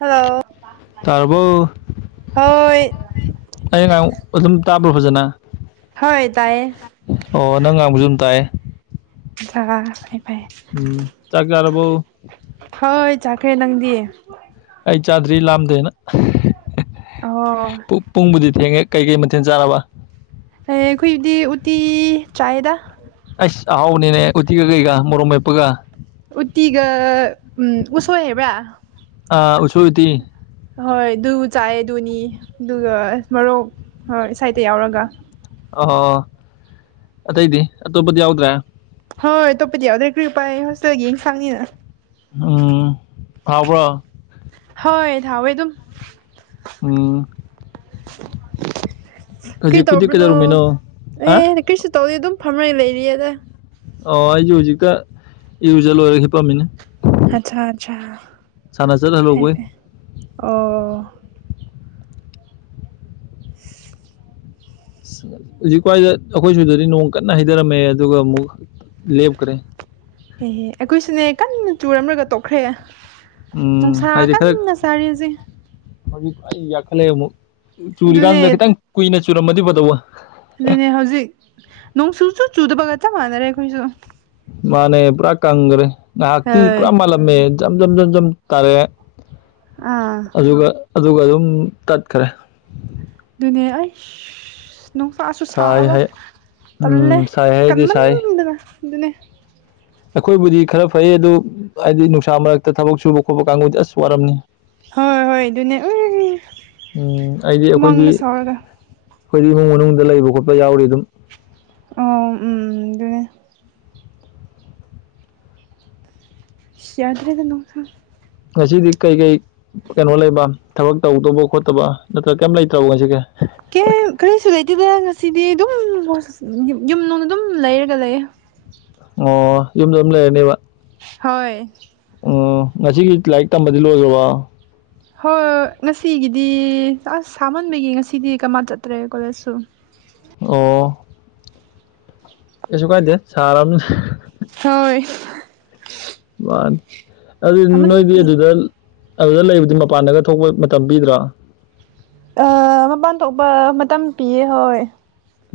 hello ꯇꯥꯔꯕꯣ ꯍꯣꯏ [unintelligible] ꯑꯩꯅ ꯉꯡ ꯑꯗꯨꯝ ꯇꯥꯕ꯭ꯔꯥ ꯐꯖꯅ ꯍꯣꯏ ꯇꯥꯏꯌꯦ ꯑꯣ ꯅꯪ ꯉꯥꯡꯕꯁꯨ ꯑꯗꯨꯝ ꯇꯥꯏ ꯍꯥꯏ ꯄ ꯎꯝ ꯆꯥꯛ ꯆꯔꯕꯨꯣ ꯍꯣꯏ ꯆꯥꯈ꯭ꯔꯦ ꯅꯪꯗꯤ ꯑꯩ ꯆꯥꯗ꯭ꯔꯤ ꯂꯥꯝꯗ꯭ꯔꯦꯅ ꯑꯣ ꯄꯨ ꯄꯨꯡꯕꯨꯗꯤ ꯊꯦꯡꯉꯦ ꯀꯩꯀꯩ ꯃꯊꯦꯜ ꯆꯥꯔꯕ ꯑꯩꯈꯣꯏꯗꯤ ꯎꯠꯇꯤ ꯆꯥꯏ‌ꯦꯗ ꯑꯁ ꯑꯍꯥꯎꯅꯤꯅꯦ ꯎꯇꯤꯒ ꯀꯩꯒ ꯃꯣꯔꯣꯛ ꯃꯦꯄꯒ ꯎꯇꯤꯒ ꯎꯝ ꯎꯁꯣꯏ ꯍꯥꯏꯕ꯭ꯔꯥ ꯑꯥ ꯎꯁ‌ꯣꯏ ꯎꯇꯤ ꯑꯍꯣꯏ ꯑꯗꯨ ꯆꯥꯏꯑꯦ ꯑꯗꯨꯅꯤ ꯑꯗꯨꯒ ꯑ ꯃꯔꯣꯛ ꯍꯣꯏ ꯁꯥꯏꯠꯇ ꯌꯥꯎꯔꯒ ꯑꯣ ꯑꯇꯩꯗꯤ ꯑꯇꯣꯞꯄꯗꯤ ꯌꯥꯎꯗ꯭ꯔꯦ ꯍꯣꯏ ꯑꯇꯣꯞꯄꯗꯤ ꯌꯥꯎꯗ꯭ꯔꯦ ꯀ꯭ꯔꯤ ꯎꯄꯥꯏ ꯍꯣꯁꯇꯦꯜꯒꯤ ꯌꯦꯟꯁꯥꯡꯅꯤ ꯎꯝ ꯍꯥꯎꯕꯔ‌ꯣ ꯍꯣꯏ ꯍꯥꯎꯋꯦꯗꯨꯝ ꯎꯝ ꯀꯔꯤ ꯍꯧꯖꯤꯛꯄꯨꯗꯤ ꯇꯣꯕꯅꯣ ꯀꯩꯗꯧꯔꯝꯃꯤꯅꯣ ꯍꯥ ꯑꯦ ꯀꯔꯤꯁꯨ ꯇꯧꯗꯦ ꯑꯗꯨꯝ ꯐꯝꯃꯒ ꯂꯩꯔꯤꯌꯦꯗ ꯑꯣ ꯑꯩꯖꯨ ꯍꯧꯖꯤꯛꯇ ꯏꯔꯖ ꯂꯣꯏꯔꯒ ꯍꯤꯞꯄꯝꯃꯤꯅꯦ ꯑꯠꯁꯥ ꯑꯠꯁꯥ ꯁꯥꯟꯅ ꯆꯠ ꯐꯩ ꯍꯜꯂꯨꯕꯩ ꯐꯩ ꯑꯣ ꯍꯧꯖꯤꯛꯋꯥꯏꯗ ꯑꯩꯈꯣꯏꯁꯨꯗꯗꯤ ꯅꯣꯡ ꯀꯟꯅ ꯍꯩꯊꯔꯝꯃꯦ ꯑꯗꯨꯒ ꯑꯃꯨꯛ ꯂꯦꯞꯈꯔꯦ ꯑꯦꯍꯦ ꯑꯩꯈꯣꯏꯁꯨꯅꯦ ꯀꯟꯅ ꯆꯨꯔꯝꯂꯒ ꯇꯣꯛꯈ꯭ꯔꯦ ꯎꯝ ꯅꯨꯡꯁꯥ ꯍꯥꯏꯗꯤ ꯈꯔ ꯀꯟꯅꯥ ꯁꯥꯔꯤ ꯍꯧꯖꯤꯛ ꯍꯧꯖꯤꯛ ꯑꯩ ꯌꯥꯈꯠꯂꯛꯑꯦ ꯑꯃꯨꯛ ꯑꯗꯨꯅꯦ ꯆꯨꯔꯤꯀꯥꯟꯗꯨꯗ ꯈꯤꯇꯪ ꯀꯨꯏꯅ ꯆꯨꯔꯝꯃꯗꯤ ꯐꯗꯧꯕ ꯋꯥ ꯑꯗꯨꯅꯦ ꯍꯧꯖꯤꯛ ꯅꯣꯡ ꯆꯨ ꯆꯨ ꯆꯨꯗꯕꯒ ꯆꯞ ꯃꯥꯟꯅꯔꯦ ꯑꯩꯈꯣꯏꯁꯨ ꯃꯥꯅꯦ ꯄꯨꯔꯥ ꯀꯪꯒꯔꯦ ꯉꯥꯏꯍꯥꯛꯇꯤ ꯍꯣꯏ ꯄꯨꯔꯥ ꯃꯥꯜꯂꯝꯃꯦ ꯖꯝ ꯖꯝ ꯖꯝ ꯖꯝ ꯇꯥꯔꯛ‍ꯦ ꯑꯥ ꯑꯗꯨꯒ ꯑꯗꯨꯒ ꯑꯗꯨꯝ ꯇꯠꯈ꯭ꯔꯦ ꯗꯨꯅꯤ ꯑꯩꯁ ꯅꯨꯡꯁꯥꯁꯨ ꯁꯥꯏ ꯁꯥꯕ ꯍꯥꯏ ꯎꯝ ꯇꯜꯂꯦ ꯁꯥꯏ ꯍꯥꯏꯗꯤ ꯁꯥꯏ ꯀꯟꯃꯟꯗꯅ ꯑꯗꯨꯅꯦ ꯑꯩꯈꯣꯏꯕꯨꯗꯤ ꯈꯔ ꯐꯩ ꯑꯗꯨ ꯍꯥꯏꯗꯤ ꯅꯨꯡꯁꯥ ꯃꯔꯛꯇ ꯊꯕꯛ ꯁꯨꯕ ꯈꯣꯠꯄ ꯀꯥꯡꯕꯨꯗꯤ ꯑꯁ ꯋꯥꯔꯝꯅꯤ ꯍꯣꯏ ꯍꯣꯏ ꯑꯗꯨꯅꯦ ꯎꯪ ꯎꯝ ꯑꯩꯗꯤ ꯑꯩꯈꯣꯏꯗꯤ ꯍꯨꯃꯥꯡꯒ ꯁꯧꯔꯒ ꯑꯩꯈꯣꯏꯗꯤ ꯏꯃꯨꯡ ꯃꯅꯨꯡꯗ ꯂꯩꯕ ꯈꯣꯠꯄ ꯌꯥꯎꯔꯤ ꯑꯗꯨꯝ ꯑꯣ ꯎꯝ ꯑꯗꯨꯅꯦ ꯁꯤ ꯌꯥꯗꯔꯦꯗ ꯅꯣꯡꯊ ꯉꯁꯤꯗꯤ ꯀꯩ ꯀꯩ ꯀꯩꯅꯣ ꯂꯩꯕ ꯊꯕꯛ ꯇꯧꯗꯧꯕ ꯈꯣꯠꯇꯕ ꯅꯠꯇ꯭ꯔꯒ ꯀꯩꯝ ꯂꯩꯇ꯭ꯔꯕ ꯉꯁꯤꯒꯦ ꯀꯦ ꯀꯔꯤꯁꯨ ꯂꯩꯇꯦꯗꯅ ꯉꯁꯤꯗꯤ ꯑꯗꯨꯝ ꯌꯨꯝꯅꯨꯡꯗ ꯑꯗꯨꯝ ꯂꯩꯔꯒ ꯂꯩꯌꯦ ꯑꯣ ꯌꯨꯝꯗ ꯑꯗꯨꯝ ꯂꯩꯔꯅꯦꯕ ꯍꯣꯏ ꯎꯝ ꯉꯁꯤꯒꯤ ꯂꯥꯏꯔꯤꯛ ꯇꯝꯕꯗꯤ ꯂꯣꯏꯈ꯭ꯔꯕꯣ ꯍꯣꯏ ꯉꯁꯤꯒꯤꯗꯤ ꯑꯁ ꯁꯥꯃꯟꯕꯒꯤ ꯉꯁꯤꯗꯤ ꯀꯃꯥꯏꯅ ꯆꯠꯇ꯭ꯔꯦ ꯀꯣꯂꯦꯖꯁꯨ ꯑꯣ ꯀꯩꯁꯨ ꯀꯥꯏꯗꯦ ꯁꯥꯔꯝꯅꯤ ꯍꯣꯏ ꯃꯥꯅꯤ ꯑꯗꯨꯗꯤ ꯅꯣꯏꯗꯤ ꯁꯥꯃꯟꯕꯤ ꯑꯗꯨꯗ ꯑꯗꯨꯗ ꯂꯩꯕꯗꯤ ꯃꯄꯥꯟꯗꯒ ꯊꯣꯛꯄ ꯃꯇꯝ ꯄꯤꯗ꯭ꯔꯣ ꯑ ꯃꯄꯥꯟ ꯊꯣꯛꯄ ꯃꯇꯝ ꯄꯤꯌꯦ ꯍꯣꯏ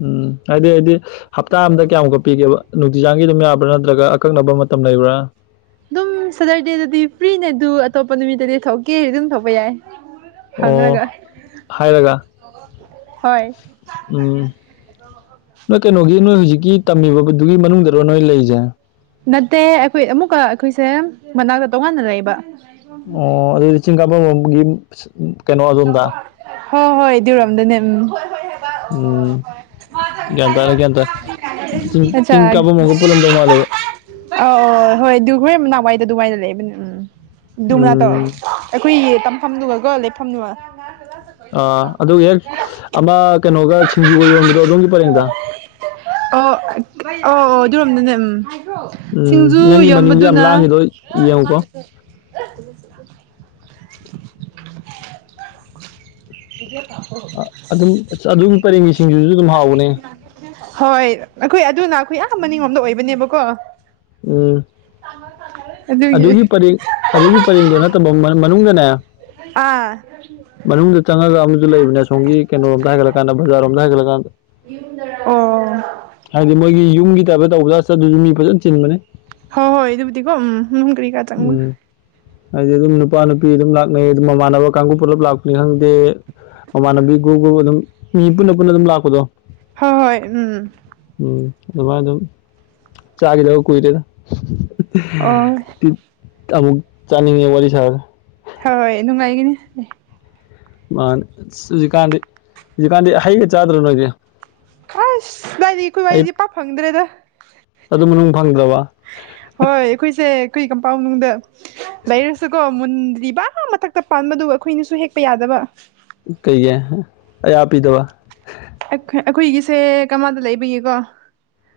ꯎꯝ ꯍꯥꯏꯗꯤ ꯍꯥꯏꯗꯤ ꯍꯞꯇꯥ ꯑꯝꯗ ꯀꯌꯥꯃꯨꯛꯀ ꯄꯤꯒꯦꯕ ꯅꯨꯡꯇꯤꯖꯥꯒꯤ ꯑꯗꯨꯝ ꯌꯥꯕ꯭ꯔꯥ ꯅꯠꯇ꯭ꯔꯒ ꯑꯀꯛꯅꯕ ꯃꯇꯝ ꯂꯩꯕ꯭ꯔꯥ ꯑꯗꯨꯝ ꯁꯇꯔꯗꯦꯗꯗꯤ ꯐ꯭ꯔꯤꯅꯦ ꯑꯗꯨ ꯑꯇꯣꯞꯄ ꯅꯨꯃꯤꯠꯇꯗꯤ ꯊꯣꯛꯀꯦꯗꯤ ꯑꯗꯨꯝ ꯊꯣꯛꯄ ꯌꯥꯏ ꯍꯪꯅꯒ ꯑꯣ ꯍꯥꯏꯔꯒ ꯍꯣꯏ ꯎꯝ ꯑ ꯅꯣꯏ ꯀꯩꯅꯣꯒꯤ ꯅꯣꯏ ꯍꯧꯨꯖꯤꯛꯀꯤ ꯇꯝꯃꯤꯕꯗꯨꯒꯤ ꯃꯅꯨꯡꯗꯔꯣ ꯅꯣꯏ ꯂꯩꯔꯤꯁꯦ ꯅꯠꯇꯦ ꯑꯩꯈꯣꯏ ꯑꯃꯨꯛꯀ ꯑꯩꯈꯣꯏꯁꯦ ꯃꯅꯥꯛꯇ ꯇꯣꯉꯥꯟꯅ ꯂꯩꯕ ꯑꯣ ꯑꯗꯨ ꯆꯤꯡ ꯀꯥꯕꯝ ꯂꯣꯝꯒꯤ ꯀꯩꯅꯣ ꯑꯗꯣꯝꯗ ꯍꯣꯏ ꯍꯣꯏ ꯑꯗꯨꯔꯣꯝꯗꯅꯦ ꯎꯝ ꯎꯝ ꯒ꯭ꯌꯥꯟ ꯇꯥꯔꯦ ꯒ꯭ꯌꯥꯟ ꯇꯥꯔꯦ ꯆꯤꯡ ꯆꯤꯡ ꯀꯥꯕꯝꯃꯒ ꯄꯨꯜꯂꯝꯗꯧ ꯃꯥꯜꯂꯦꯕ ꯑ ꯑ ꯍꯣꯏ ꯗꯨꯣꯏ ꯃꯅꯥꯎꯋꯥꯏꯗ ꯑꯗꯨꯃꯥꯏꯗ ꯂꯩꯕꯅꯦ ꯎꯝ ꯃꯅꯥꯠꯇꯧ ꯎꯝ ꯑꯩꯈꯣꯏ ꯇꯝꯐꯝꯗꯨꯉꯀꯣ ꯂꯩꯐꯝꯗꯨꯉ ꯑꯥ ꯑꯗꯨꯒ ꯍꯦꯛ ꯑꯃ ꯀꯩꯅꯣꯒ ꯁꯤꯡꯖꯨꯒ ꯌꯣꯟꯕꯗꯣ ꯑꯗꯣꯝꯒꯤ ꯄꯔꯦꯡꯗ ꯑꯣ ꯑꯣ ꯑꯣ ꯑꯗꯨꯔꯣꯝꯗꯅꯦ ꯎꯝ ꯎꯝ ꯁꯤꯡꯖꯨ ꯅꯪꯒꯤ ꯃꯅꯤꯡꯗꯤꯣ ꯌꯥꯝ ꯌꯣꯟꯕꯗꯨꯅ ꯂꯥꯡꯉꯤꯗꯣ ꯌꯦꯡꯉꯨꯀꯣ [inaudible] ꯏ ꯀꯄ ꯑꯗꯨꯝ ꯑꯗꯨꯒꯤ ꯄꯔꯦꯡꯒꯤ ꯁꯤꯡꯁꯤꯁꯨ ꯑꯗꯨꯝ ꯍꯥꯎꯕꯅꯦ ꯍꯣꯏ ꯑꯩꯈꯣꯏ ꯑꯗꯨꯅ ꯑꯩꯈꯣꯏ ꯃꯅꯤꯡꯂꯣꯝꯗ ꯑꯣꯏꯕꯅꯦꯕꯀꯣ ꯎꯝ ꯇꯥꯡꯃ ꯐꯥꯡꯉꯔ ꯑꯗꯨꯒꯤ ꯄꯔꯦꯡ ꯑꯗꯨꯒꯤ ꯄꯔꯦꯡꯗꯣ ꯅꯠꯇꯕ ꯃꯅꯨꯡꯗꯅꯦ ꯑꯥ ꯃꯅꯨꯡꯗ ꯆꯪꯉꯒ ꯑꯃꯁꯨ ꯂꯩꯕꯅꯤꯅꯦ ꯁꯣꯝꯒꯤ ꯀꯩꯅꯣꯝꯗ ꯍꯥꯏꯒꯠꯂꯀꯥꯟ ꯖꯥꯔꯣꯝꯗ ꯍꯥꯏꯒꯠꯂꯀꯥꯟꯗ ꯌꯨꯝꯗ ꯑꯣ ꯍꯥꯏꯗꯤ ꯃꯣꯏꯒꯤ ꯌꯨꯝꯒꯤ ꯇꯥꯏꯞꯇ ꯇꯧꯕꯗ꯭ꯔꯥ ꯆꯠ ꯑꯗꯨꯁꯨ ꯃꯤ ꯐꯖꯅ ꯆꯤꯟꯕꯅꯤ ꯍꯣꯏ ꯍꯣꯏ ꯑꯗꯨꯕꯨꯗꯤꯀꯣ ꯎꯝ ꯅꯅꯨꯡ ꯀꯔꯤ ꯀꯥꯏ ꯎꯝ ꯍꯥꯏꯗꯤ ꯑꯗꯨꯝ ꯅꯨꯄꯥ ꯅꯨꯄꯤ ꯑꯗꯨꯝ ꯂꯥꯛꯅꯩ ꯑꯗꯨꯝ ꯃꯃꯥꯟꯅꯕ ꯀꯥꯡꯕꯨ ꯄꯨꯂꯞ ꯂꯥꯛꯄꯅꯤ ꯈꯪꯗꯦ ꯃꯃꯥꯟꯅꯕꯤ ꯒꯨꯒ ꯑꯗꯨꯝ ꯃꯤ ꯄꯨꯟꯅ ꯄꯨꯟꯅ ꯑꯗꯨꯝ ꯂꯥꯛꯄꯗꯣ ꯍꯣꯏ ꯍꯣꯏ ꯎꯝ ꯎꯝ ꯑꯗꯨꯃꯥꯏꯅ ꯑꯗꯨꯝ ꯆꯥꯈꯤꯗꯕ ꯀꯨꯏꯗꯦꯗ ꯑꯣ ꯑꯃꯨꯛ ꯆꯥꯅꯤꯡꯉꯦ ꯋꯥꯔꯤ ꯁꯥꯔ ꯍꯣꯏ ꯍꯣꯏ ꯅꯨꯡꯉꯥꯏꯒꯅꯤ ꯃꯥꯅꯦ ꯑꯁ ꯍꯧꯖꯤꯛꯀꯥꯟꯗꯤ ꯍꯧꯖꯤꯛꯀꯥꯟꯗꯤ ꯍꯩꯒ ꯆꯥꯗ꯭ꯔꯣ ꯅꯣꯏꯗꯤ ꯈꯁ ꯗꯥꯏꯗꯤ ꯑꯩꯈꯣꯏꯏ ꯍꯩ ꯋꯥꯔꯤꯗꯤ ꯄꯥ ꯐꯪꯗ꯭ꯔꯦꯗ ꯑꯗꯨ ꯃꯅꯨꯡ ꯐꯪꯗꯔꯥꯕ ꯍꯣꯏ ꯑꯩꯈꯣꯏꯁꯦ ꯀꯩ ꯀꯝꯄꯥꯎꯅꯨꯡ ꯂꯩꯔꯁꯨꯀꯣ ꯃꯨꯟ꯭ꯔꯤꯕꯥ ꯃꯊꯛꯇ ꯄꯥꯟꯕꯗꯨ ꯑꯩꯈꯣꯏꯅꯁꯨ ꯍꯦꯛꯄ ꯌꯥꯗꯕ ꯀꯩ ꯑꯩꯗꯕ ꯑꯩꯈꯣꯏꯒꯤꯁꯦ ꯀꯃꯥꯏꯗ ꯂꯩꯕꯌꯦꯀꯣ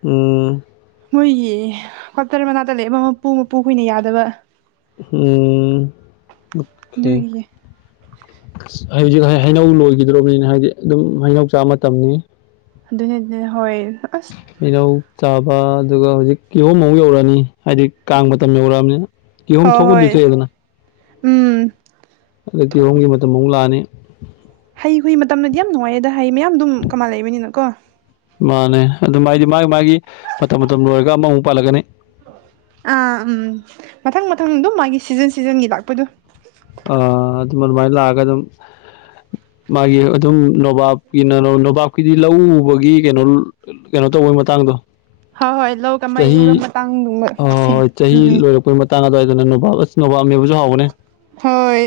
ꯎꯝ ꯃꯣꯏꯒꯤ ꯀ꯭ꯋꯥꯇꯔ ꯃꯅꯥꯛꯇ ꯂꯩꯕ ꯃꯄꯨ ꯃꯄꯨ ꯀꯨꯏꯅ ꯌꯥꯗꯕ ꯎꯝ ꯑꯣꯦ ꯑꯗꯨꯒꯤ ꯍꯧꯖꯤꯛ ꯍꯩꯅꯧ ꯂꯣꯏꯈꯤꯗ꯭ꯔꯕꯅꯤꯅ ꯍꯥꯏꯗꯤ ꯑꯗꯨꯝ ꯍꯩꯅꯧ ꯆꯥꯕ ꯃꯇꯝꯅꯤ ꯑꯗꯨꯅꯤ ꯑꯗꯨ ꯍꯣꯏ ꯑꯁ ꯍꯩꯅꯧ ꯆꯥꯕ ꯑꯗꯨꯒ ꯍꯧꯖꯤꯛ ꯀꯤꯍꯣꯝ ꯑꯃꯨ ꯌꯧꯔꯛꯑꯅꯤ ꯍꯥꯏꯗꯤ ꯀꯥꯡ ꯃꯇꯝ ꯌꯧꯔꯛꯑꯕꯅꯤꯅ ꯍꯣ ꯀꯤꯍꯣꯝ ꯊꯣꯛꯄꯨꯗꯤ ꯍꯣꯏ ꯊꯣꯛꯑꯦꯗꯅ ꯎꯝ ꯑꯗ ꯊꯣꯛꯄ ꯀꯤꯍꯣꯝꯒꯤ ꯃꯇꯝ ꯑꯃꯨꯛ ꯂꯥꯛꯑꯅꯤ ꯍꯩ ꯍꯨꯏ ꯃꯇꯝꯗꯗꯤ ꯌꯥꯝ ꯅꯨꯡꯉꯥꯏꯌꯦ ꯑꯗ ꯍꯩ ꯃꯌꯥꯝ ꯑꯗꯨꯝ ꯀꯃꯥꯏꯅ ꯂꯩꯕꯅꯤꯅꯀꯣ ꯃꯥꯅꯦ ꯑꯗꯨ ꯃꯥꯗꯤ ꯃꯥꯒꯤ ꯃꯥꯒꯤ ꯃꯇꯝ ꯃꯇꯝ ꯂꯣꯏꯔꯒ ꯑꯃꯃꯨꯛ ꯄꯥꯜꯂꯛꯀꯅꯤ ꯑꯥ ꯎꯝ ꯃꯊꯪ ꯃꯊꯪ ꯑꯗꯨꯝ ꯃꯥꯒꯤ ꯁꯤꯖꯟ ꯁꯤꯖꯟꯒꯤ ꯂꯥꯛꯄꯗꯣ ꯑ ꯑꯗꯨꯝ ꯑꯗꯨꯃꯥꯏꯅ ꯂꯥꯛꯑꯒ ꯑꯗꯨꯝ ꯃꯥꯒꯤ ꯑꯗꯨꯝ ꯅꯣꯕꯥꯞꯀꯤꯅ ꯅꯣꯕꯥꯞꯀꯤꯗꯤ ꯂꯧ ꯎꯕꯒꯤ ꯀꯩꯅꯣ ꯀꯩꯅꯣ ꯇꯧꯕꯒꯤ ꯃꯇꯥꯡꯗꯣ ꯍꯣꯏ ꯍꯣꯏ ꯂꯧꯒ ꯆꯍꯤ ꯑꯃꯕ ꯃꯇꯥꯡ ꯎꯝ ꯎꯝ ꯑꯗꯨ ꯃꯇꯥꯡ ꯑꯗꯋꯥꯏꯗꯅ ꯅꯨꯚꯁꯤ ꯅꯣꯝꯌꯥꯝꯕꯨꯁꯨꯍꯥꯎ ꯍꯣꯏ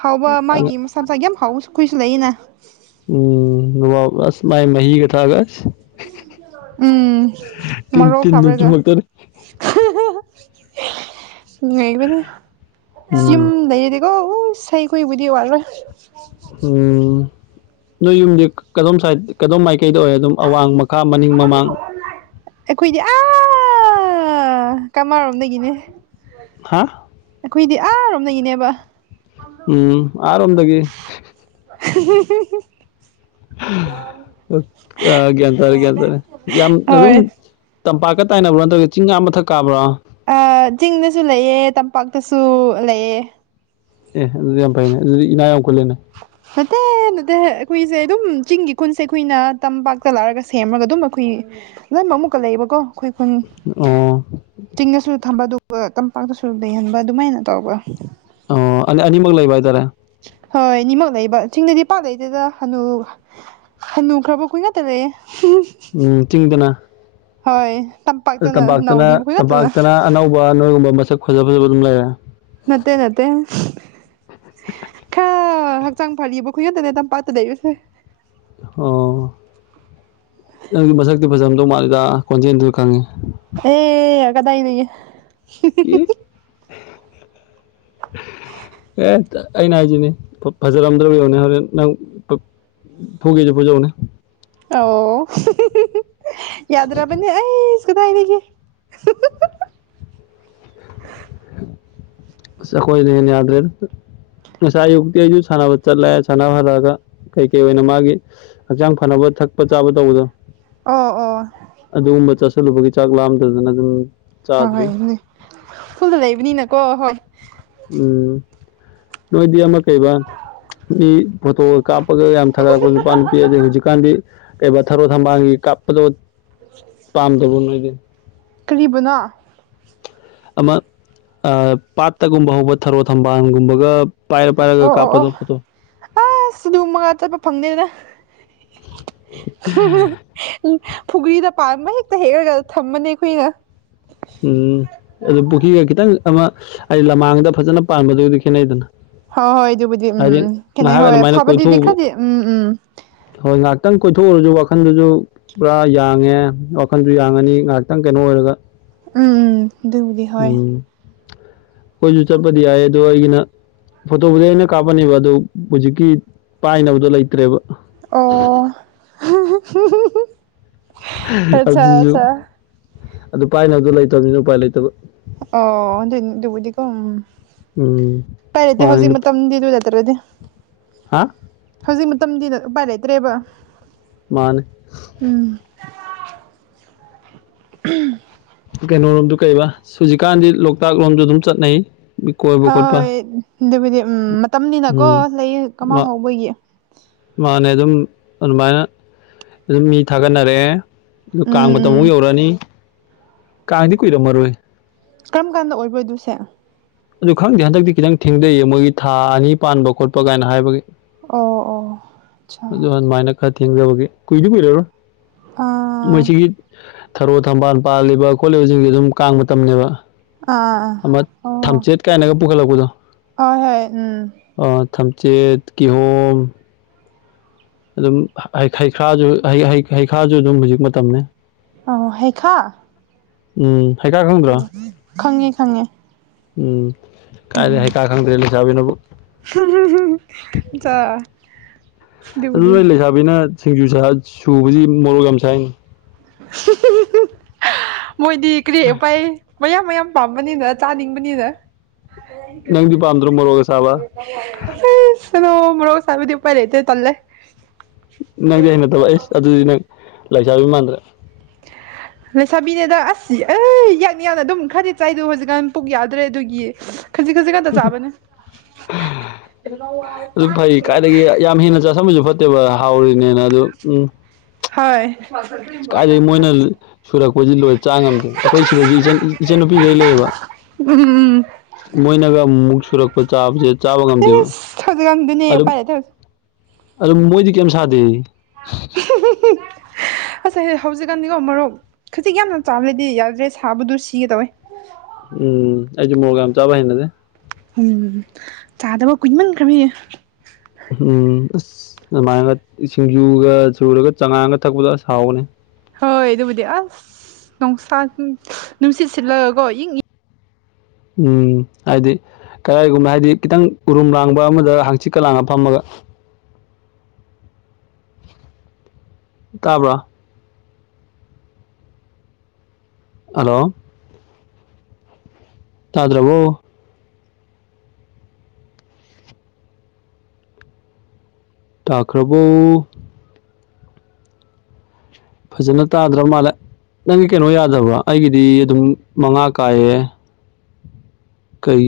ꯍꯥꯎ ꯃꯥ ꯆꯥ ꯆꯥꯒꯤ ꯌꯥꯝ ꯐꯥꯎꯁꯨꯨꯏꯁꯨꯂ ꯂꯩꯌꯦꯅ ꯎꯝ ꯑꯁ ꯃꯥꯏ ꯃꯍ ꯍꯒ ꯊꯥꯒꯁ ꯎꯝ ꯇꯤꯟ ꯃꯅ ꯔꯣ ꯇꯤꯟꯗꯨꯝ ꯈꯕꯔꯦꯗ ꯆꯨꯝꯃꯛꯇꯣꯔꯦ ꯂꯩꯕꯅꯦ ꯌꯨꯝ ꯎꯝ ꯂꯩ ꯑ ꯎ ꯏꯁꯩ ꯀꯕꯨꯗꯤ ꯋꯥꯜ ꯎꯝ ꯅꯣꯏ ꯌꯨꯝꯗꯤ ꯀꯗꯣꯝ ꯁꯥꯏꯗ ꯀꯗꯣꯝ ꯃꯥꯏꯀꯩꯗ ꯑꯣꯏꯔ ꯑꯗꯨꯝ ꯑꯋꯥꯡꯃ ꯈꯥ ꯃꯅꯤꯡ ꯃꯃꯥꯡ ꯑꯩꯈꯣꯏꯗꯤ ꯑꯥ ꯀꯃꯔꯣꯝꯗꯒꯤꯅꯦ ꯍꯥ ꯑꯩꯈꯣꯏꯗꯤ ꯑꯥꯔꯣꯝꯅꯏꯅꯦꯕ ꯎꯝ ꯑꯥꯔꯣꯝꯗꯒꯤ [inaudible] ꯑ ꯒ꯭ꯌꯥꯟ ꯇꯔꯦ ꯒ꯭ꯌꯥꯟ ꯇꯥꯔꯦ ꯌꯥꯝ ꯑꯗꯨꯝ ꯍꯣꯏ ꯇꯝꯄꯥꯛꯀ ꯇꯥꯏꯅꯕ꯭ꯔꯣ ꯅꯠꯇ꯭ꯔꯒ ꯆꯤꯡꯒꯥ ꯃꯊꯛ ꯀꯥꯕ꯭ꯔꯣ ꯑ ꯆꯤꯡꯗꯁꯨ ꯂꯩꯑꯦ ꯇꯝꯄꯥꯛꯇꯁꯨ ꯂꯩꯌꯦ ꯑꯦ ꯑꯗꯨꯗꯤ ꯌꯥꯝ ꯐꯩꯅꯦ ꯑꯗꯨꯗꯤ ꯏꯅꯥꯎꯒꯜꯂꯦꯅꯦ ꯅꯠꯇꯦ ꯅꯠꯇꯦ ꯑꯩꯈꯣꯏꯁꯦ ꯑꯗꯨꯝ ꯆꯤꯡꯒꯤ ꯈꯨꯟꯁꯦ ꯑꯩꯈꯣꯏꯅ ꯇꯝꯄꯥꯛꯇ ꯂꯛꯑꯒ ꯁꯦꯝꯃꯒ ꯑꯗꯨꯝ ꯑꯩꯈꯣꯏ ꯂꯣꯏ ꯑꯃꯨꯛꯀ ꯂꯩꯌꯦꯕꯀꯣ ꯑꯩꯈꯣꯏ ꯑꯣ ꯆꯤꯡꯅꯁꯨ ꯊꯝꯕ ꯑꯗꯨꯒ ꯇꯝꯄꯥꯛꯇꯁꯨ ꯂꯩꯍꯟꯕ ꯑꯗꯨꯃꯥꯏꯅ ꯇꯧꯕ ꯑꯣ ꯑ ꯑꯅꯤꯃꯛ ꯂꯩꯕ ꯍꯥꯏꯇꯥꯔꯦ ꯍꯣꯏ ꯑꯅꯤꯃꯛ ꯂꯩꯕ ꯆꯤꯡꯗꯗꯤ ꯄꯥꯛ ꯂꯩꯗꯦꯗ ꯍꯅꯨ ꯍ ꯅꯨꯈ꯭ꯔꯕꯨꯣ ꯈꯨꯒ ꯇꯔꯦ ꯆꯤꯡꯗꯅ ꯍꯣꯏ ꯇꯄꯠ ꯇꯄꯥꯛꯇꯅ ꯇꯝꯄꯥꯛꯇꯅ ꯑꯅꯧꯕ ꯅꯣꯏꯒꯨꯝꯕ ꯃꯁꯛ ꯐꯖ ꯐꯖꯕ ꯑꯗꯨꯝ ꯂꯩꯔꯦ ꯅꯠꯇꯦ ꯅꯠꯇꯦ ꯈ ꯍꯛꯆꯥꯡ ꯐꯔꯤ ꯕꯨꯈꯗꯅꯦꯗ ꯄꯠꯇ ꯂꯩꯁꯦ ꯑꯣ ꯅꯪꯗꯤ ꯃꯁꯛꯇꯤ ꯐꯖꯝꯗꯧ ꯃꯥꯜꯂꯤꯦꯗ ꯀꯣꯟꯖꯦꯜꯗꯨ ꯈꯪꯉꯤ ꯑꯦ ꯀꯗꯥꯏ ꯅꯌꯦ ꯏ ꯑꯦ ꯑꯩꯅ ꯍꯥꯏꯁꯤꯅꯤ ꯐꯖꯔꯝꯗ꯭ꯔꯕ ꯌꯧꯅꯤ ꯍꯣꯔꯦꯟ ꯅꯪ ꯐꯨꯒꯦꯁꯨ ꯐꯨꯖꯧꯅꯦ ꯑꯣ ꯌꯥꯗ꯭ꯔꯕꯅꯤ ꯑꯩꯁ ꯀꯗꯥꯥꯏꯒꯦ ꯁꯈꯣꯏꯣꯏꯅꯦ ꯌꯥꯗ꯭ꯔꯦ ꯉꯁꯥꯏ ꯑꯌꯨꯛꯇꯤ ꯑꯩꯁꯨ ꯁꯥꯟꯅꯕ ꯆꯠꯂꯦ ꯁꯥꯟꯅꯕ ꯍꯜꯂꯛꯑꯒ ꯀꯩꯀꯩ ꯑꯣꯏꯅ ꯃꯥꯒꯤ ꯍꯛꯆꯥꯡ ꯐꯅꯕ ꯊꯛꯄ ꯆꯥꯕ ꯇꯧꯕꯗꯣ ꯑꯣ ꯑꯣ ꯑꯗꯨꯒꯨꯝꯕ ꯆꯥꯁꯤꯜꯂꯨꯕꯒꯤ ꯆꯥꯛ ꯂꯥꯝꯗꯗꯅ ꯑꯗꯨꯝ ꯍꯣꯏ ꯆꯥꯗ꯭ꯔꯤ ꯍꯣꯏꯅꯦ ꯁꯨꯜꯗ ꯂꯩꯕꯅꯤꯅꯀꯣ ꯍꯣꯏ ꯎꯝ ꯅꯣꯏꯗꯤ ꯑꯃ ꯀꯩꯕ ꯃꯤ ꯐꯣꯇꯣ ꯀꯥꯞꯄꯒ ꯌꯥꯝ ꯊꯥꯒꯠꯂꯛꯄ ꯅꯨꯄꯥ ꯅꯨꯄꯤ ꯑꯗꯩ ꯍꯧꯖꯤꯛꯀꯥꯟꯗꯤ ꯀꯩ ꯊꯔꯣ ꯊꯝꯕꯥꯜꯒꯤ ꯀꯥꯞꯄꯗꯣ ꯎ ꯄꯥꯝꯗꯕꯔꯣ ꯅꯣꯏꯗꯤ ꯀꯔꯤꯕꯨꯅꯣ ꯑꯃ ꯑ ꯄꯥꯠꯇꯒꯨꯝꯕ ꯍꯧꯕ ꯊꯔꯣ ꯊꯝꯕꯥꯜꯒꯨꯝꯕꯒ ꯄꯥꯏꯔꯞ ꯑꯣ ꯑꯣ ꯑꯣ ꯑꯁ ꯅꯣꯡ ꯃꯉꯥ ꯆꯠꯄ ꯐꯪꯗꯦꯗ ꯐꯨꯒ꯭ꯔꯤꯗ ꯄꯥꯟꯕ ꯍꯦꯛꯇ ꯍꯦꯛꯂꯒ ꯊꯝꯕꯅꯦ ꯑꯩꯈꯣꯏꯅ ꯎꯝ ꯑꯗꯨ ꯄꯨꯈ꯭ꯔꯤꯒ ꯈꯤꯇꯪ ꯑꯃ ꯑꯩꯗꯤ ꯂꯃꯥꯡꯗ ꯐꯖꯅ ꯄꯥꯟꯕꯗꯨꯒꯗꯤ ꯈꯦꯠꯅꯩꯗꯅ ꯍꯣꯏ ꯍꯣꯏ ꯑꯗꯨꯕꯨꯗꯤ ꯎꯝ ꯍꯥꯏꯗꯤ ꯈꯦꯅꯩ ꯉꯥꯏꯍꯥꯛ ꯍꯣꯏ ꯑꯗꯨꯃꯥꯏꯅ ꯐꯕꯗꯨꯗꯤ ꯀꯣꯏꯊꯣꯛꯎꯕ ꯈꯔꯗꯤ ꯎꯝ ꯎꯝ ꯍꯣꯏ ꯉꯥꯏꯍꯥꯛꯇꯪ ꯀꯣꯏꯊꯣꯛꯎꯔꯁꯨ ꯋꯥꯈꯟꯗꯨꯁꯨ ꯄꯨꯔꯥ ꯌꯥꯡꯉꯦ ꯋꯥꯈꯜꯁꯨ ꯌꯥꯡꯉꯅꯤ ꯉꯥꯏꯍꯥꯛꯇꯪ ꯀꯩꯅꯣ ꯑꯣꯏꯔꯒ ꯎꯝ ꯎꯝ ꯗꯨꯕꯨꯗꯤ ꯎꯝ ꯈꯣꯏꯁꯨ ꯆꯠꯄꯗꯤ ꯌꯥꯏ ꯑꯗꯣ ꯑꯩꯒꯤꯅ ꯐꯣꯇꯣꯕꯨꯗꯤ ꯑꯩꯅ ꯀꯥꯞꯄꯅꯦꯕ ꯑꯗꯨ ꯍꯧꯖꯤꯛꯀꯤ ꯄꯥꯏꯅꯕꯗꯣ ꯂꯩꯇ꯭ꯔꯦꯕ ꯑꯣ ꯑꯠꯆꯥ ꯑꯗꯨꯁꯨ ꯑꯠꯆꯥ ꯑꯗꯨ ꯄꯥꯏꯅꯕꯗꯣ ꯂꯩꯇꯕꯅꯤꯅ ꯎꯄꯥꯏ ꯂꯩꯇꯕ ꯑꯣ ꯗꯨꯏ ꯗꯨꯕꯨꯗꯤꯀꯣ ꯎꯝ ꯄꯔꯗꯤ ꯍꯧꯖꯤꯛ ꯃꯥꯅꯤ ꯃꯇꯝꯗꯤ ꯏꯔꯨꯖꯗꯔꯗꯤ ꯍꯥ ꯍꯧꯖꯤꯛ ꯃꯇꯝꯗꯤꯅ ꯎꯄꯥꯏ ꯂꯩꯇ꯭ꯔꯦꯕ ꯃꯥꯅꯦ ꯎꯝ [unintelligible] ꯀꯩꯅꯣꯔꯣꯝꯗꯣ ꯀꯩꯕ ꯍꯨꯖꯤꯛꯀꯥꯟꯗꯤ ꯂꯣꯛꯇꯥꯛ ꯂꯣꯝꯗ ꯗꯨꯝ ꯆꯠꯅꯩ ꯀꯣꯏꯕ ꯈꯣꯠꯄ ꯍꯣꯏ ꯑꯗꯨꯕꯨꯗꯤ ꯎꯝ ꯃꯇꯝꯅꯤꯅꯀꯣ ꯎꯝ ꯂꯩꯌꯦ ꯀꯃꯥ ꯃꯥ ꯍꯧꯕꯒꯤ ꯃꯥꯅꯦ ꯑꯗꯨꯝ ꯑꯗꯨꯃꯥꯏꯅ ꯑꯗꯨꯝ ꯃꯤ ꯊꯥꯒꯠꯅꯔꯛꯑꯦ ꯑꯗꯨ ꯀꯥꯡ ꯎꯝ ꯃꯇꯝ ꯎꯝ ꯑꯃꯨꯛ ꯌꯧꯔꯛꯑꯅꯤ ꯀꯥꯡꯗꯤ ꯀꯨꯏꯔꯝꯃꯔꯣꯏ ꯀꯔꯝ ꯀꯥꯟꯗ ꯑꯣꯏꯕꯗꯨꯁꯦ ꯑꯗꯨ ꯈꯪꯗꯦ ꯍꯟꯗꯛꯇꯤ ꯈꯤꯇꯪ ꯊꯦꯡꯗꯩꯌꯦ ꯃꯣꯏꯒꯤ ꯊꯥ ꯑꯅꯤ ꯄꯥꯟꯕ ꯈꯣꯠꯄ ꯒꯥꯏꯅ ꯍꯥꯏꯕꯒꯤ ꯑꯣ ꯑꯣ ꯑꯗꯨ ꯑꯗꯨꯃꯥꯏꯅ ꯈꯔ ꯊꯦꯡꯗꯕꯒꯤ ꯀꯨꯏꯗꯤ ꯀꯨꯏꯔꯔꯣꯏ ꯑꯥ ꯃꯣꯏꯁꯤꯒꯤ ꯊꯔꯣ ꯊꯝꯕꯥꯜ ꯄꯥꯜꯂꯤꯕ ꯈꯣꯠꯂꯤꯕꯁꯤꯡꯁꯦ ꯑꯗꯨꯝ ꯀꯥꯡ ꯃꯇꯝꯅꯦꯕ ꯑ ꯑ ꯑ ꯑꯃ ꯊꯝꯆꯦꯠ ꯀꯥꯏꯅꯒ ꯄꯨꯈꯠꯂꯛꯄꯗꯣ ꯑ ꯍꯣꯏ ꯎꯝ ꯑ ꯊꯝꯆꯦꯠ ꯀꯤꯍꯣꯝ ꯑꯗꯨꯝ ꯍꯩꯈ꯭ꯥꯁꯨ ꯍꯩ ꯍꯩ ꯍꯩꯈꯥꯁꯨ ꯑꯗꯨꯝ ꯍꯧꯖꯤꯛ ꯃꯇꯝꯅꯤ ꯑ ꯍꯩꯈꯥ ꯎꯝ ꯍꯩꯈꯥ ꯈꯪꯗ꯭ꯔꯣ ꯈꯪꯉꯦ ꯈꯪꯉꯦ ꯎꯝ ꯀꯥꯏꯗꯩ ꯍꯩꯈꯥ ꯈꯪꯗ꯭ꯔꯦ ꯂꯩꯁꯥꯕꯤꯅꯕꯨ ꯍꯨꯡ ꯍꯨꯡ ꯍꯨꯡ ꯍꯨꯡ ꯆꯥ ꯑꯗꯨ ꯅꯣꯏ ꯂꯩꯁꯥꯕꯤꯅ ꯁꯤꯡꯖꯨ ꯆꯥ‌ ꯁꯨꯕꯁꯤ ꯃꯣꯔꯣꯛ ꯌꯥꯝ ꯁꯥꯏꯅꯤ ꯃꯣꯏꯗꯤ ꯀꯔꯤ ꯎꯄꯥꯏ ꯃꯌꯥꯝ ꯃꯌꯥꯝ ꯄꯥꯝꯕꯅꯤꯅ ꯆꯥꯅꯤꯡꯕꯅꯤꯅ ꯅꯪꯗꯤ ꯄꯥꯟꯗ꯭ꯔꯣ ꯃꯔꯣꯛ ꯑꯁꯥꯕ ꯑꯁ ꯑꯗꯣ ꯃꯣꯔꯣꯛ ꯁꯥꯕꯗꯤ ꯎꯄꯥꯏ ꯂꯩꯇꯦ ꯇꯜꯂꯦ ꯅꯪꯗꯤ ꯍꯩꯅꯗꯕ ꯑꯩꯁ ꯑꯗꯨꯗꯤ ꯅꯪ ꯂꯩꯁꯥꯕꯤ ꯃꯥꯟꯗ꯭ꯔꯦ ꯂꯩꯁꯥꯕꯤꯅꯦꯗ ꯑꯁ ꯑ ꯌꯥꯛꯅ ꯌꯥꯛꯅ ꯑꯗꯨꯝ ꯈꯔꯗꯤ ꯆꯥꯏꯗꯣ ꯍꯧꯖꯤꯛꯀꯥꯟ ꯄꯨꯛ ꯌꯥꯗ꯭ꯔꯦ ꯑꯗꯨꯒꯤ ꯈꯖꯤꯛ ꯈꯖꯤꯛ ꯈꯛꯇ ꯆꯥꯕꯅꯦ ꯑꯗꯨ ꯐꯩ ꯀꯥꯏꯗꯒꯤ ꯌꯥꯝ ꯍꯦꯟꯅ ꯆꯥꯁꯟꯕꯁꯨ ꯐꯠꯇꯦꯕ ꯍꯥꯎꯔꯤꯅꯦꯅ ꯑꯗꯨ ꯎꯝ ꯍꯥꯏ ꯀꯥꯏꯗꯩ ꯃꯣꯏꯅ ꯁꯨꯔꯛꯄꯁꯤ ꯂꯣꯏ ꯆꯥ ꯉꯝꯗꯦ ꯑꯩꯈꯣꯏ ꯁꯤꯗꯁꯨ ꯏꯆꯟ ꯏꯆꯟꯅꯨꯄꯤꯈꯩ ꯂꯩꯌꯦꯕ ꯎꯝ ꯎꯝ ꯎꯝ ꯃꯣꯏꯅꯒ ꯃꯨꯛ ꯁꯨꯔꯛꯄ ꯆꯥꯕꯁꯦ ꯆꯥꯕ ꯉꯝꯗꯦꯕ ꯑꯦꯁ ꯍꯧꯖꯤꯛꯀꯥꯟꯗꯨꯅꯦ ꯑꯗꯨꯝ ꯎꯄꯥꯏ ꯂꯩꯇꯦ ꯑꯗꯨꯝ ꯃꯣꯏꯗꯤ ꯀꯩꯝ ꯁꯥꯗꯦ [unintelligible] ꯑꯁ ꯑꯩ ꯍꯧꯖꯤꯛꯀꯥꯟꯗꯤꯀꯣ ꯃꯔꯣꯛ ꯈꯖꯤꯛ ꯌꯥꯝꯅ ꯆꯥꯔꯗꯤ ꯌꯥꯗ꯭ꯔꯦ ꯁꯤꯒꯦ ꯇꯧꯋꯦ ꯎꯝ ꯑꯩꯁꯨ ꯃꯣꯔꯣꯛ ꯌꯥꯝ ꯆꯥꯕ ꯍꯩꯅꯗꯦ ꯎꯝ ꯆꯥꯗꯕ ꯀꯨꯏꯃꯟꯈ꯭ꯔꯃꯤꯃꯦ ꯎꯝ ꯑꯁ ꯑꯗꯨꯃꯥꯏꯅꯒ ꯁꯤꯡꯖꯨꯒ ꯆꯨꯔꯒ ꯆꯉꯥꯡꯒ ꯊꯛꯄꯗꯣ ꯑꯁ ꯍꯥꯎꯕꯅꯤ ꯍꯣꯏ ꯑꯗꯨꯕꯨꯗꯤ ꯑꯁ ꯅꯨꯡꯁꯥ ꯅꯨꯡꯁꯤꯠ ꯁꯤꯠꯂꯒꯀꯣ ꯏꯪ ꯎꯝ ꯍꯥꯏꯗꯤ ꯀꯗꯥꯏꯒꯨꯝꯕ ꯍꯥꯏꯗꯤ ꯈꯤꯇꯪ ꯎꯔꯨꯝ ꯂꯥꯡꯕ ꯑꯃꯗ ꯍꯥꯡꯆꯤꯛꯀ ꯂꯥꯡꯉ ꯐꯝꯃꯒ ꯇꯥꯕ꯭ꯔꯥ ꯑꯂꯣ ꯇꯥꯗ꯭ꯔꯕꯣ ꯇꯥꯈ꯭ꯔꯕꯣ ꯐꯖꯅ ꯇꯥꯗ꯭ꯔꯕ ꯃꯥꯜꯂꯦ ꯅꯪꯒꯤ ꯀꯩꯅꯣ ꯌꯥꯗꯕ꯭ꯔꯣ ꯑꯩꯒꯤꯗꯤ ꯑꯗꯨꯝ ꯃꯉꯥ ꯀꯥꯏꯌꯦ ꯀꯩ